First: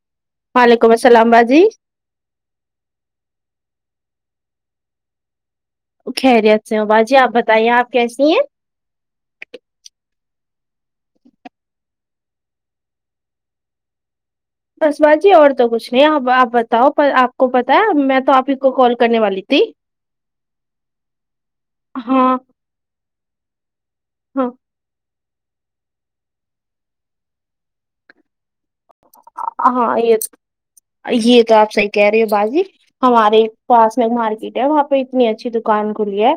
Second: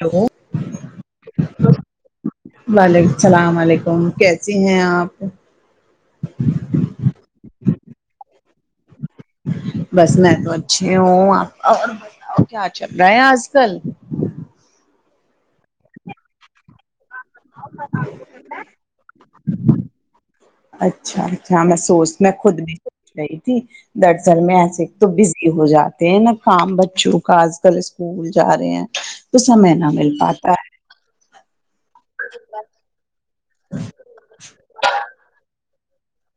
hello وعلیکم السلام باجی وعلیکم السلام علیکم کیسی ہیں آپ خیریت سے ہو باجی آپ بتائیے آپ کیسی ہیں بس میں تو اچھے ہوں آپ اور کیا چل رہا ہے آج کل بس باجی اور تو کچھ نہیں آپ بتاؤ آپ کو پتا میں تو آپ ہی کو کال کرنے والی تھی اچھا اچھا میں سوچ ہاں میں خود بھی سوچ رہی تھی دراصل ہاں میں ایسے تو بزی ہو جاتے ہیں نا کام بچوں کا آج کل اسکول جا رہے ہیں تو سمے نہ ہاں مل یہ پاتا ہے یہ تو آپ صحیح کہہ رہے ہو باجی ہمارے پاس میں مارکیٹ ہے وہاں پہ اتنی اچھی دکان کھلی ہے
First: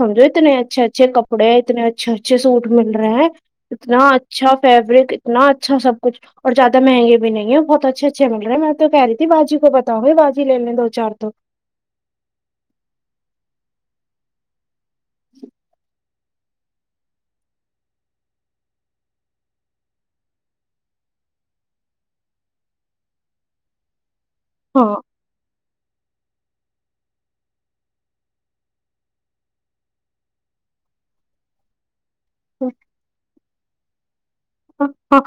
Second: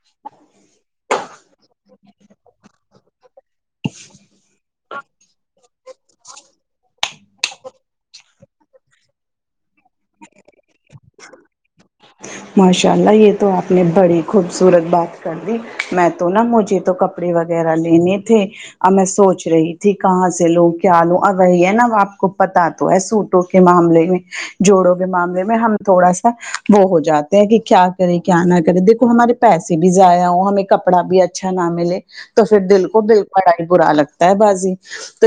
سمجھوں اتنے اچھے اچھے کپڑے ہیں اتنے اچھے اچھے سوٹ مل رہے اتنا اچھا فیبرک اتنا اچھا سب کچھ اور زدہ مہنے بھی نہیں ہے بہت اچھے اچھے مل رہے میں تو کہہی تھی باجی کو بتاؤ باجی لے دو چار تو ماشاء اللہ یہ تو آپ نے بڑی خوبصورت بات کر دی میں تو تو نا مجھے تو کپڑے وغیرہ لینے تھے اور میں سوچ رہی تھی کہاں سے لوں کیا لوں اور وہی ہے نا آپ کو پتا تو ہے سو ٹو کے معاملے میں ہاں جوڑوں کے معاملے میں ہم تھوڑا سا وہ ہو جاتے ہیں کہ کیا کرے کیا نہ کرے دیکھو ہمارے پیسے بھی ضائع ہوں ہمیں کپڑا بھی اچھا نہ ملے تو پھر دل کو دل بڑھائی برا لگتا ہے باجی ہ ہاں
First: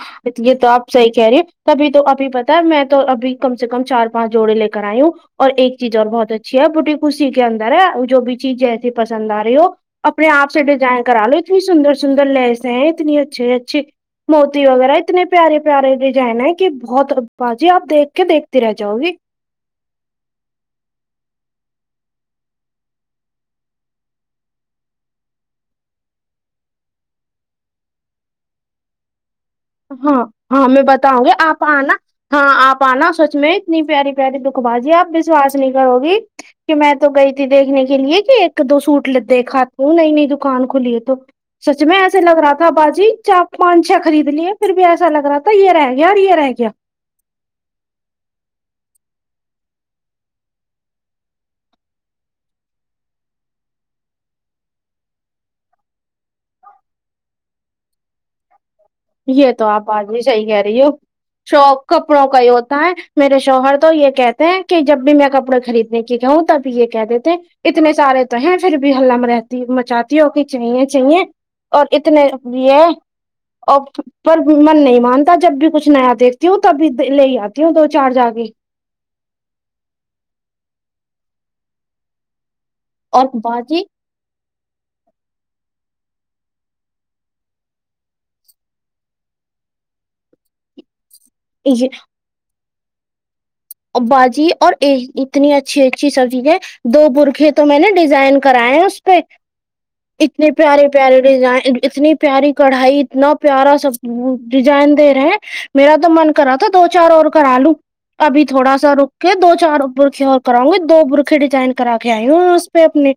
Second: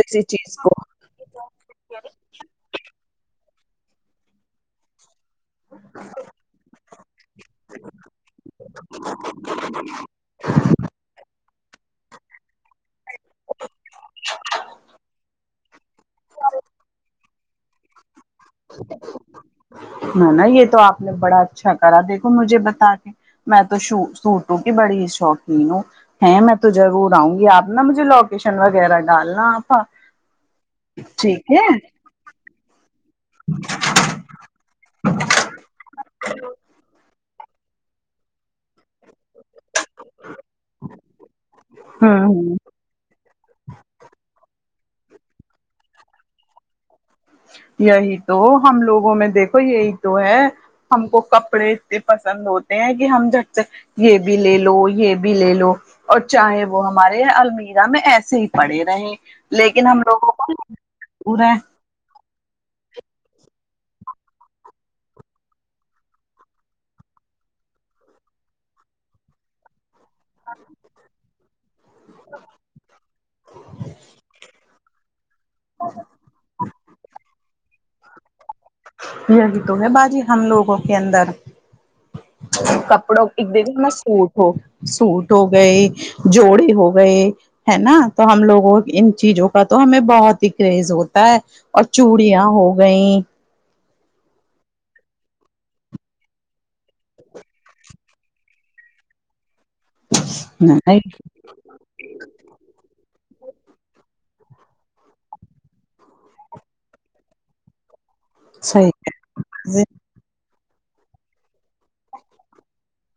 یہ تو آپ صحیح کہا رہی تبھی تو ابھی پتا ہے میں تو ابھی کم سے کم چار پانچ جوڑے لے کر آئی ہوں اور ایک چیز اور بہت اچھی ہے بوٹی فو سی کے اندر ہے جو بھی چیز جیسی پسند آ رہی ہو اپنے آپ سے ڈیزائن کرا لو اتنی سندر سندر لس ہیں اتنی اچھے اچھی موتی وغیرہ اتنے پیارے پیارے ڈیزائن ہیں کہ بہت با جی آپ دیکھ کہ دیکھتی رہ جاؤ گی نہ نہ یہ تو آپ نے بڑا اچھا کرا دیکھو مجھے بتا کے میں تو سو سوٹوگی بڑی ہی شوقین ہوں ہے میں تو ضرور آؤں گی آپ نا مجھے لوکیشن وغیرہ ڈالنا آپ ہاں ہاں میں بتاؤں گی ٹھیک آپ ہے آنا ہاں آپ آنا سچ میں اتنی پیاری پیاری دکھ بازی آپ وشواس نہیں کرو گی کہ میں تو گئی دیکھنے کے لیے کہ ایک دو سوٹ دیکھات ہوں نئی نئی دکان کھلی ہے تو سچ میں ایسے ہوں لگ رہا ہوں تھا باجی چار پانچ چھ خرید لے پھر بھی ایسا لگ رہا تھا یہ رہ گیااور یہ رہ گیا یہی تو ہم لوگوں میں دیکھو یہی تو ہے ہم کو کپڑے اتنے پسند ہوتے ہیں کہ ہم جٹ سے یہ بھی لے لو یہ بھی لے لو اور چاہے وہ ہمارے المیرا میں ایسے سے ہی پڑے رہے یہ تو آپ لیکن ہم بات بھی لوگوں صحیح کو کہہ رہی ہو دور ہے شوق کپڑوں کا ہی ہوتا ہے میرے شوہر تو یہ کہتے ہیں کہ جب بھی میں کپڑے خرید کی کہوں تب یہ کہ دیتے ہیں اتنے سارے تو ہیں پھر بھی ہلہ میں رہتی مچات کی چاہییں چاہیے اور اتنے بھی ہے اور پر من نہیں مانتا جب بھی کچھ نیا دیکھتی ہوں تبھی لے آتی ہوں دو چار جا کے یہی تو ہے باجی ہم لوگوں کے اندر کپ کپڑوں اور ایک باجی دو سوٹ ہو سوٹ ہو گئے جوڑے ہو گئے ہے نا تو ہم لوگوں ان چیزوں کا تو ہمیں بہت ہی کریز ہوتا ہے اور یہ چوڑیاں ہو گئیں باجی اور اتنی اچھی اچھی سب چیزیں دو برقہ تو میں نے ڈیزائن کرائے ہیں اس پہ اتنے پیارے پیارے ڈیزائن اتنی پیاری کڑھائی اتنا پیارا سب ڈیزائن دے رہے ہیں میرا تو من کرا تھا دو چار اور کرا لوں ابھی تو تھوڑا صحیح سا ہے رک کے دو چار برقہ اور کراؤں گی دو برقہ ڈیزائن کرا کے آئی ہوں اس پہ اپنے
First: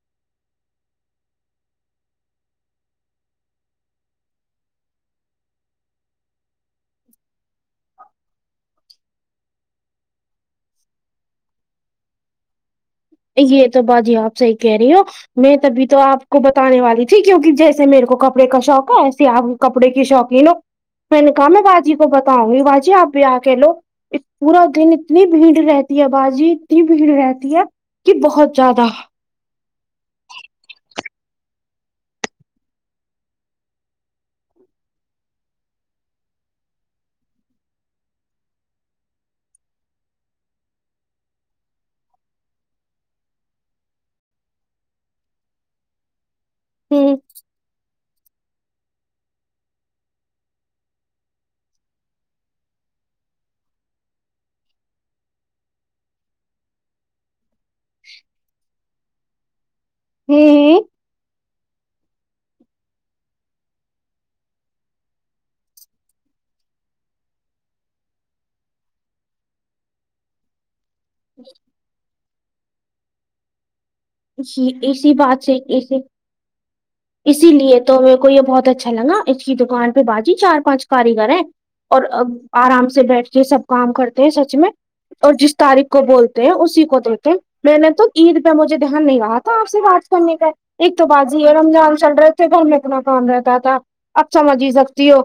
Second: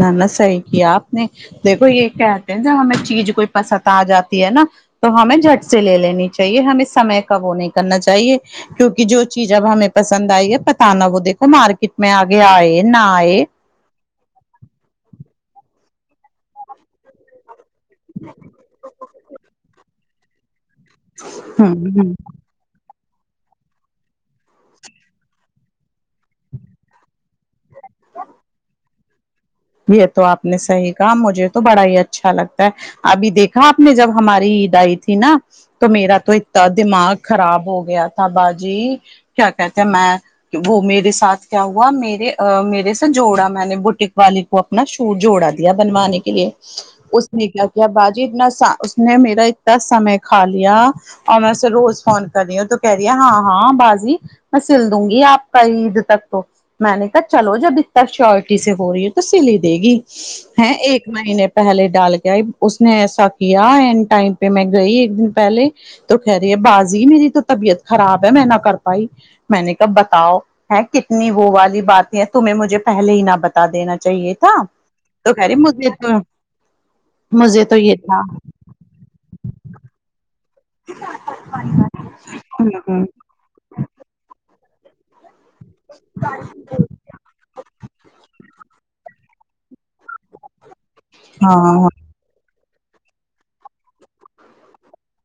نہ نہ صحیح کیا آپ نے دیکھو یہ کہتے ہیں جب ہمیں چیز کوئی پسند آ جاتی ہے نا تو ہمیں جھٹ سے لے لینی چاہیے ہمیں سمے کا وہ نہیں کرنا چاہیے کیونکہ جو چیز اب ہمیں پسند آئی ہے پت نا وہ دیکھو مارکیٹ میں آگے آئے نہ آئے یہ تو باجی آپ صحیح کہہ رہی ہو میں تبھی تو آپ کو بتانے والی تھی کیونکہ جیسے جسے میرے کو کپڑے کا شوق ہے ایے آپ کپڑے کی شوقین ہو میں نے کہا میں ہوں باجی ہوں کو بتاؤ گی باجی آپ آ کہ لو اس پورا دن اتنی بھیڑ رہتی ہے باجی اتنی بھیڑ رہتی ہے کہ بہت زیادہ یہ تو آپ نے صحیح کہا مجھے تو بڑا ہی اچھا لگتا ہے ابھی دیکھا آپ نے جب ہماری عید ائی تھی نا تو میرا تو اتنا دماغ خراب ہو گیا تھا باجی کیا کہتے ہیں میں وہ میرے ساتھ کیا ہوا میرے میرے سے جوڑا میں نے بٹک والے کو اپنا شور جوڑا دیا بنوانے کے لیے ہوں اس اس نے کیا باجی اتنا اس نے میرا اتنا سمے کھا لیا اور میں روز فون کر رہی ہوں تو کہہ رہی ہے ہاں ہاں باجی میں سیل دوں گی آپ کا عید تک تو میں نے کہا چلو جب اتنا شیورٹی سے ہو رہی ہے تو سیل ہی دے گی ہوں ایک مہینے پہلے ڈال کے آئی اس نے ایسا کیا این ٹائم پہ میں گئی ایک دن پہلے تو کہہ رہی ہے بازی میری تو طبیعت خراب ہے میں نہ کر پائی میں نے کہا بتاؤ ہے کتنی وہ والی باتیں ہیں تمہیں مجھے پہلے ہی نہ بتا دینا چاہیے تھا اسی اسی تو کہہ بات رہے سے ہیں مجھے اسی تو اسی لیے تو میرے کو یہ بہت اچھا لگا اس کی دکان پہ باجی چار پانچ کاریگر ہیں اور آرام سے بیٹھ کے سب کام کرتے ہیں سچ میں اور جس تاریخ کو بولتے ہیں اسی کو دیتے ہیں میں نے تو عید پہ مجھے دھیان نہیں رہا تھا آپ سے بات کرنے کا ایک تو باجی اور ہاں چل رہے تھے گھر میں اتنا کام رہتا تھا اب سمج ہی سکتی ہو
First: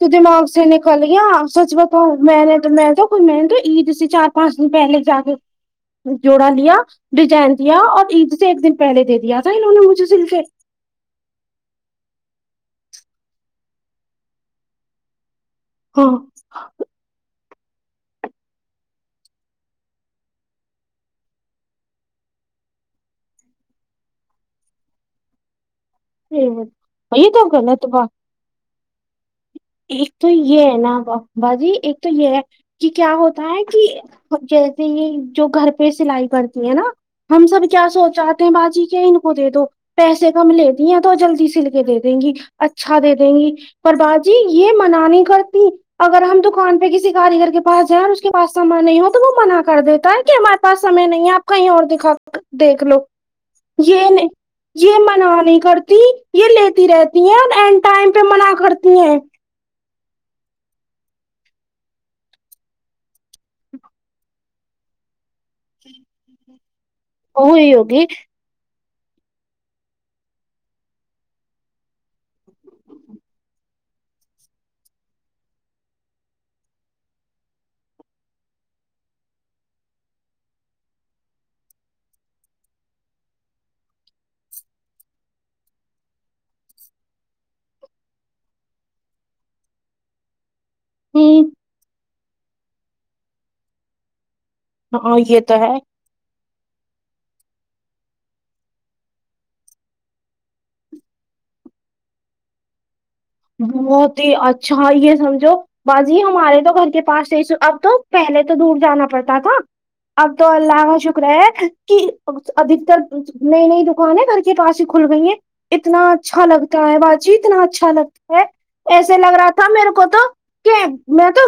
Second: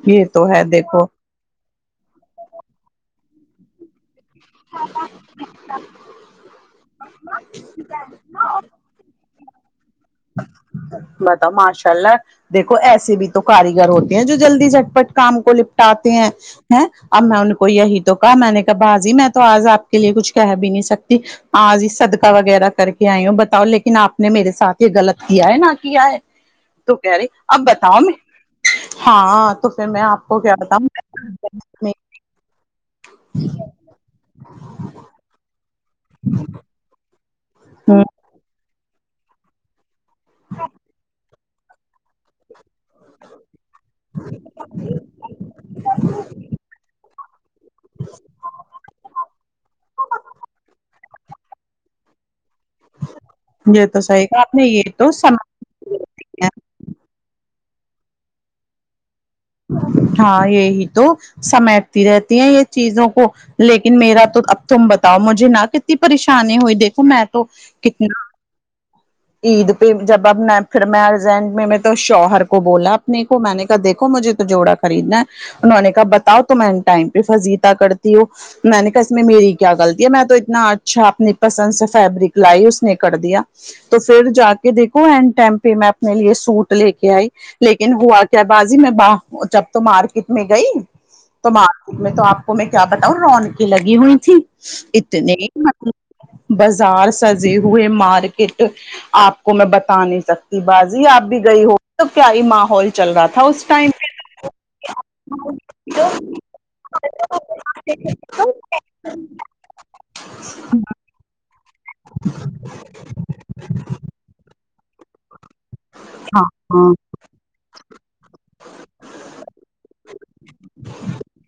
تو یہ دماغ سے ہے نکل دیکھو گیا سچ بتاؤ میں تو کوئی میں نے تو عید سے چا پانچ دن پہلے جا کے جوڑا لیا ڈیزائن دیا اور عید سے ایک دن پہلے دے دیا تھا انہوں نے مجھے سلکے بتاؤ ماشاءاللہ دیکھو ایسے بھی تو کاریگر ہوتے ہیں جو جلدی جٹ پٹ کام کو ہاں لپٹاتے ہیں ہے اب میں ان کو یہی تو کہا میں نے کہ باازی میں تو آج آپ کے لیے کچھ کہہ بھی نہیں سکتی آج صدقہ وغیرہ کر کے آئی ہوں بتاؤ لیکن آپ نے میرے ساتھ یہ غلط کیا ہے نہ کیا ہے تو کہہ رہی یہ تو اب غلط بتاؤ بات میں ہاں تو پھر میں ایک آپ تو کو کیا یہ ہے بتاؤں نا بازی ایک تو یہ ہے کہ کیا ہوتا ہے کہ جیسے یہ جو گھر پہ سلائی کرتی ہے نا ہم سب کیا ہوں سوچاتے ہیں باجی کیا ان کو دے دو پیسے کم لیتی ہیں تو جلدی سل کے دے دیں گی اچھا دے دیں گی یپر بات جی یہ منانی کرتی اگر ہم دکان پہ کسی کاریگر کے پاس جائیں اور اس کے پاس سامان نہیں ہو تو وہ منع کر دیتا ہے کہ ہم پاس ہمیں نہیں ہے اپ کہیں اور دکھا دیکھ لو تو یہ صحیح کہا آپ نے یہ تو منا سمجھ نہیں کرتی یہ لیتی رہتی ہیں اور اینڈ ٹائم پہ منع کرتی ہیں ہاں یہی تو سمیٹتی رہتی ہیں یہ چیزوں کو لیکن میرا تو ا تم بتاؤ مجھے نہ کتنی پریشانی ہوئی دیکھو میں تو وہی ہوگی کتنی عید پہ جب اب میں پھر میں ارجینٹ میں میں تو شوہر کو بولا اپنے کو میں نے کہا دیکھو مجھے جوڑا خریدنا ہے انہوں نے کہا بتاؤ تو میں ان ٹائم پہ فضیتاہ کرتی ہو میں نے کہا اس میں میری کیا غلطی ہے میں تو اتنا اچھا اپنی پسند سے فیبرک لائی اس نے کر دیا تو پھر جا کے دیکھو اینڈ ٹم پہ میں اپنے لیے سوٹ لے کے آئی لیکن ہوا کیا بازی میں ب جب تو مارکیٹ میں گئی تو ہوں مارکیٹ میں تو آپ میں کیا بتاؤں رونقی لگی ہوئی تھی ہاں اتنے یہ تو ہے مل بازار سجے ہوئے مارکیٹ آپ کو میں بتا نہیں سکتی بازی آپ بھی گئی ہو تو کیا ہی ماحول چل رہا تھا اس ٹائم بہت ہی پہ اچھا یہ سمجھو باجی ہمارے تو گھر کے پاس اب تو پہلے ہاں تو دور جانا پڑتا تھا اب تو اللہ کا شکر ہے کہ ادھ تر نئی نئی دکانیں گھر کے پاس ہی کھل گئی ہیں اتنا اچھا لگتا ہاں ہے جیتنا اچھا لگتا ہے ایسے لگ رہا تھا میرے کو تو کہ میں تو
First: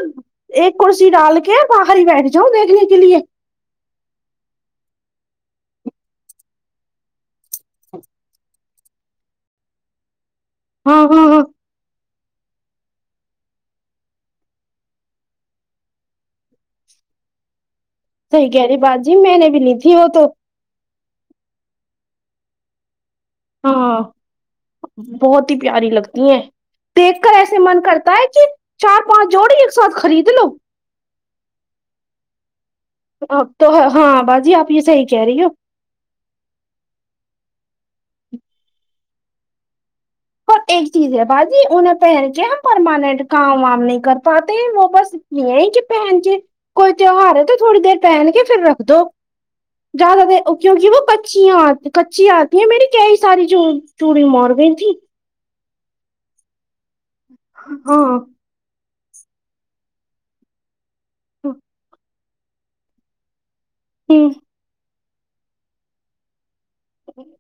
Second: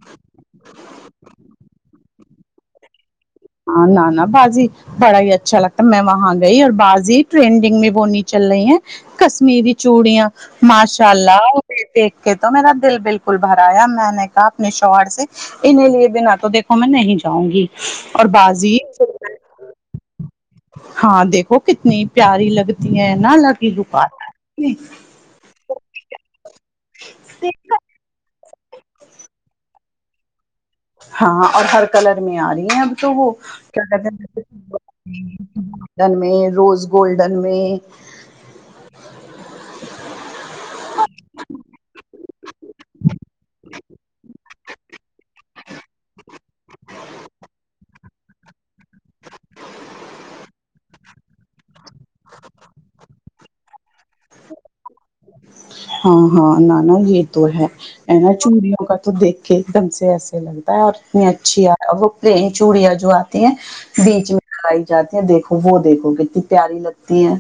ایک کرسی ڈال کے باہر ہی بیٹھ جاؤ دیکھنے کے لیے ہاں نہ نہ بازی بڑا ہی اچھا لگتا ہے میں وہاں گئی اور بازی ٹرینڈنگ میں وہ نہیں چل رہی ہیں کشمیری چوڑیاں ہاں ہاں ماشاءاللہ ہاں دیکھ کے تو میرا دل بالکل بھرایا میں نے کہا اپنے شوہر سے انیں لیے بنا تو دیکھو میں نہیں جاؤں گی اور سی کہہ بازی رہے با جی میں نے بھی لی تھی وہ تو ہاں دیکھو کتنی پیاری لگتی ہے نا الگ ہاں لکار بہت ہی پیاری لگتی ہیں دیکھ کر ایسے من کرتا ہے کہ چار پانچ جوڑی ایک ساتھ خرید لو ہاںاں اور ہر کلر میں آ رہی ہیں اب تو وہ کیا کہتے ہیں چریو ڈن میں روز گولڈن میں اور ایک چیز ہے باجی انہیں پہن کے ہم پرماننٹ کام وام نہیں کر پاتے وہ بس نہیں کہ پن چ کوئی تیوہار ہے تو تھوڑی دیر پہن کے پھر رکھ دو زیادہ ت کیونکہ وہ پچیا آ کچی آتی ہیں میری کیئی ساری جو چوڑی مار گئی تھھی ہاں ہاں نانا یہ تو ہے ہاں چوڑیوں کا تو دیکھ کے ایک دم سے ایسے لگتا ہے اور اتنی اچھی آ وہ پری چوڑیاں جو آ بیچ ہ میں لگائی جاتی ہیں دیکھو وہ دیکھو کتنی پیاری لگ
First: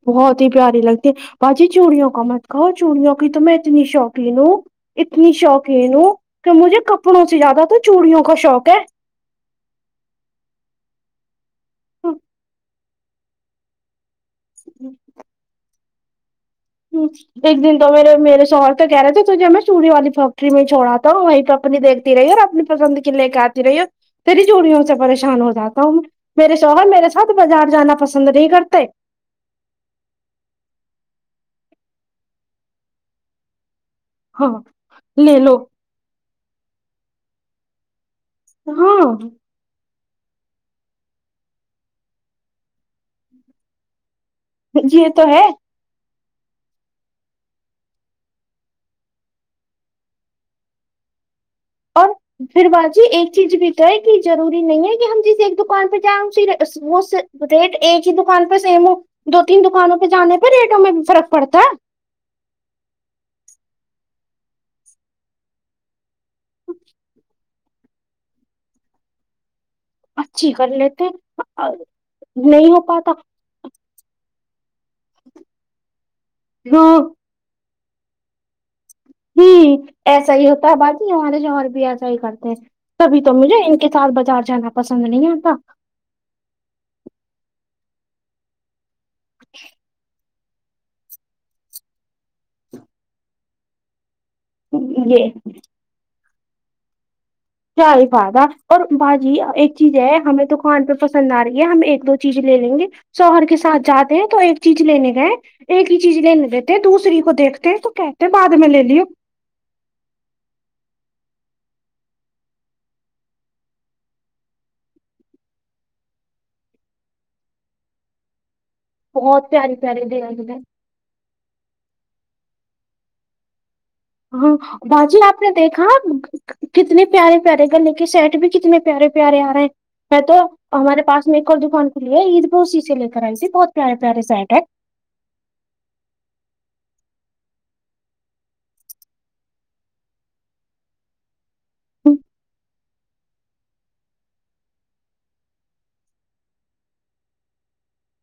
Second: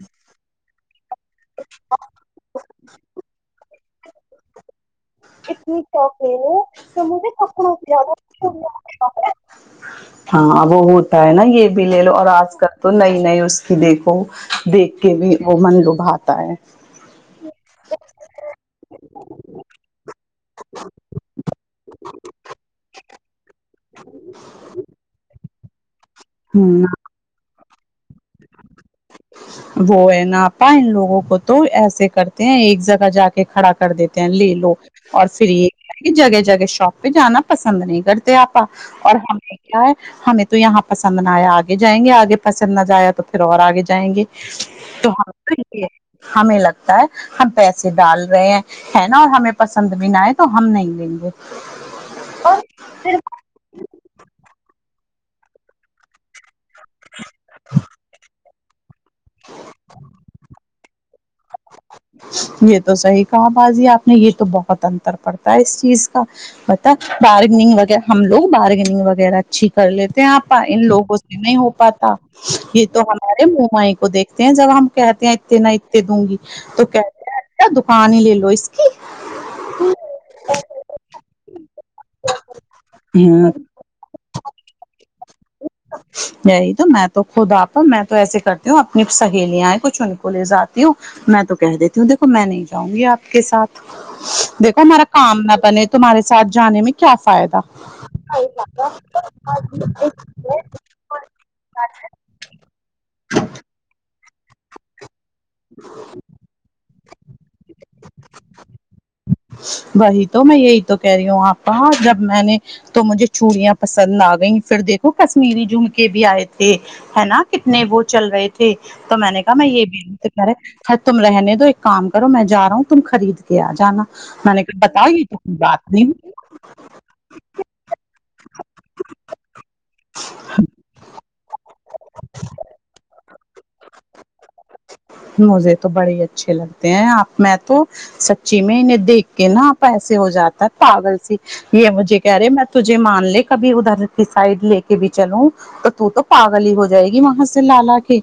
بہت ہی پیاری لگتی ہے باجی چوڑیوں کا مت کہو چوڑیوںوکئی تو م میں اتنی شوقی ہ اتنی شوقین ہوں کہ مجھے کپڑوں سے زیادہ تو چوڑیوں کا شوق ہے کپڑے ہاں وہ ہوتا ہے نا یہ بھی لے لو اور آج کل تو نئی نئی اس کی دیکھو دیکھ کے بھی وہ من لبھاتا ہے ہ ایک دن تو میرے میرے شہر کا تو کہہ رہے تھے تو ج میں چوڑیوں فیکٹری میں چھڑا تھا وہیں پے اپنی دیکتی رہی ہے اور اپنی پسند کے لے کے آتی رہی تری چوڑیوں سے پریشان ہو جاتا ہوں میرے ہ شوہر میرے سے مرد بازار جانا پسند نہیں کرتا وہ ہے نا آپا ان لوگوں کو تو ایسے کرتے ہیں ایک جگہ جا کے کھڑا کر دیتے ہاں لے لو اور لے پھر لو یہ جگہ جگہ شاپ پہ جانا پسند نہیں کرتے آپ ہاں اور ہم کیا ہے ہمیں تو یہاں پسند نہ آیا آگے جائیں گے آگے پسند نہ جایا تو پھر اور آگے جائیں گے یہ تو ہے ہم یہ ہمیں لگتا ہے ہم پیسے ڈال رہے ہیں ہے نا اور ہمیں پسند بھی نہ آئے تو ہم نہیں لیں گے اور پھر باجی ایک چیز بھی تو ہے کی ضروری نہیں ہے کی ہم جسے ایک دکان پے جائیں اس اس وس ریٹ ایک ہی دکان پے سیم ہو دو تین دکانوں پے جانے پے ریٹوں میں بھی فرق پڑتا ہے یے تو صحیح کہا باجی آپ نے یے تو بہت انتر پڑتا ہے اس چیز کا پتا بارگنگ وغیرہ ہم لوگ بارگنگ وغیرہ اچھی کر لیتے ہیں اچھی آپا کر ان لیتے لوگوں سے نہیں ہو پاتا ہو یے تو پاتا ہمارے منمائی کو دیکھ تے ہے جب ہم کہتے ہیں اتے نہ اتتے دوں گی تو ہاں ہوں کہتے ہیں رہتے دکان ہی لے لو اس کی جی ایسا ہی ہوتا ہے باجی ہمارے جو اور بھی ایسا ہی کرتے ہیں تبھی تو ہاں مجھے کے ساتھ بازار جانا پسند نہیں آتا یہی تو میں تو خود آپا میں تو ایسے کرتی ہوں اپنی سہیلیاں کچھ ان کو لے جاتی ہوں میں تو کہہ دیتی ہوں دیکھو میں نہیں جاؤں گی آپ کے ساتھ دیکھو میرا یہ کام نہ بنے تمہارے سات جانے میں کیا فائدہ صحیح کہا بات اور باجی ایک چیز ہے ہمیں توکان پے پسند آ رہی ہے ہم ایک دو چیز لے لیں گے سوہر کے ساتھ جات تے ہے تو ایک چیز لینے گئے ایک ہی چیز لینے دیتے ہیں دوسری کو دیکھتے تو کہتے بعد میں لے لیو وہی تو میں یہی تو کہہ رہی ہوں آپ کا جب میں نے تو مجھے چوڑیاں پسند آ گئیں پھر دیکھو کشمیری جھمکے بھی آئے تھے ہے نا کتنے وہ چل رہے تھے تو میں نے بہت کہا میں پیاری یے بھی پیاری لو دے تو کہہ رہے تم رہنے دو ایک کام کرو میں جا رہا ہوں تم خرید کے آ جانا ہاں میں نے کہا بتاؤ باجی یہ تو آپ نے کوئی دیکھا بات نہیں کتنے پیارے پیارے گلے کے سیٹ بھی کتنے پیارے پیارے آ رہے ہیں میں تو ہمارے پس میں ایک اور دکان کھلی ہے عید پے اسی سے لے کر آئی تھی بہت پیارے پیارے سیٹ ہیں مجھے تو بڑے ہی اچھے لگتے ہیں آپ میں تو سچی میں انہیں دیکھ کے نا آپا ایسے ہو جاتا پاگل سی یے مجھے کہہ رہے میں تجھے مان لے کبھی ادھر کی سائڈ لے کے بھی چلوں تو تو تو پاگل ہی ہو جائے گی وہاں سے لالا کے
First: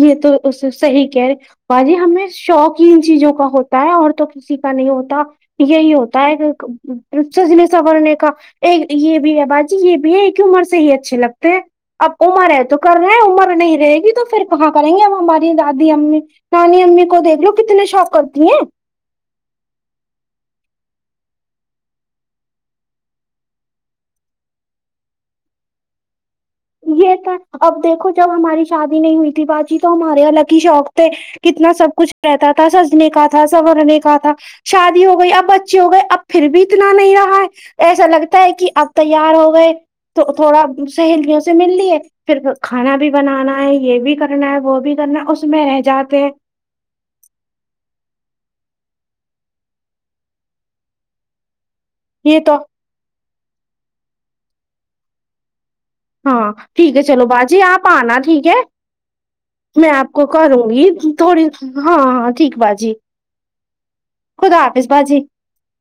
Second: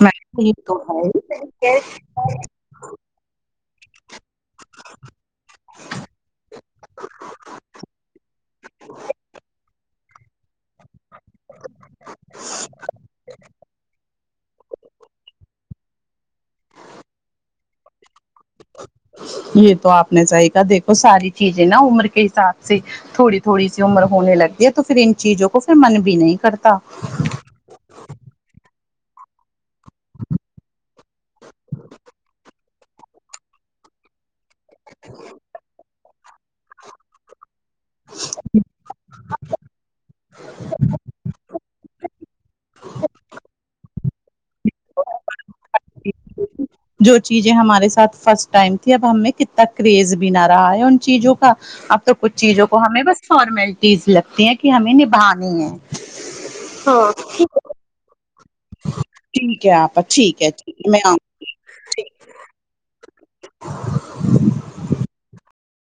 یے تو یہ صحیح ہے کہہ رہے باجی ہمیں شوق ان چیزوں کا ہوتا ہے اور تو کسی کا نہیں ہوتا یہی ہوتا ہے سجنے سورنے کا اور یے بھی ہے باجی یے بھی ایک ہی عمر سے ہی اچھے لگتے ہیں اب عمر ہے تو کر رہے ہیں عمر نہیں رہے گی تو پھر کہاں کریں گے اب ہماری دادی امی نانی امی کو دیھکھ لو کتنے شوق کرتی ہیں یے تو آپ نے صحیح کہا دیکھو ساری چیزیں نا عمر کے حساب سے تھوڑی تھوڑی سی عمر ہونے لگتی ہے تو پھر ان چیزوں کو پھر من بھی نہیں کرتا یے تھا اب دیکھو جب ہماری شادی نہیں ہوئی تھی باجی تو ہمارے الگ ہی شوق تھے کتنا سب کچھ رہتا تھا سجنے کا تھا سنورنے کا تھا شادی ہو گئی اب بچے ہو گئے اب پھر بھی اتنا نہیں رہا ہے ایسا لگتا ہے کی اب تیار ہو گئے تو تھوڑا سہیلیوں سے مل لیے پھر کھانا بھی بنانا ہے یے بھی کرنا ہے وہ بھی کرنا ہے اس میں رہ جاتے ہیں جو چیزیں ہمارے ساتھ فرسٹ ٹائم تھی اب ہمیں کتنا کریز بھی نہ رہا ہے ان چیزوں کا اب تو کچھ چیزوں کو ہمیں بس فارملٹیز لگتی ہیں کی ہمیں نبھانی ہے ہاں ٹھیک ہے چلو باجی آپ پانا ٹھیک ہے ٹھیک ہے میں آپا آپ کو ٹھیک ہے کروں ٹھیک گی ہے میں آؤں تھوڑی ہاں ہاں ٹھیک باجی خدا حافظ باجی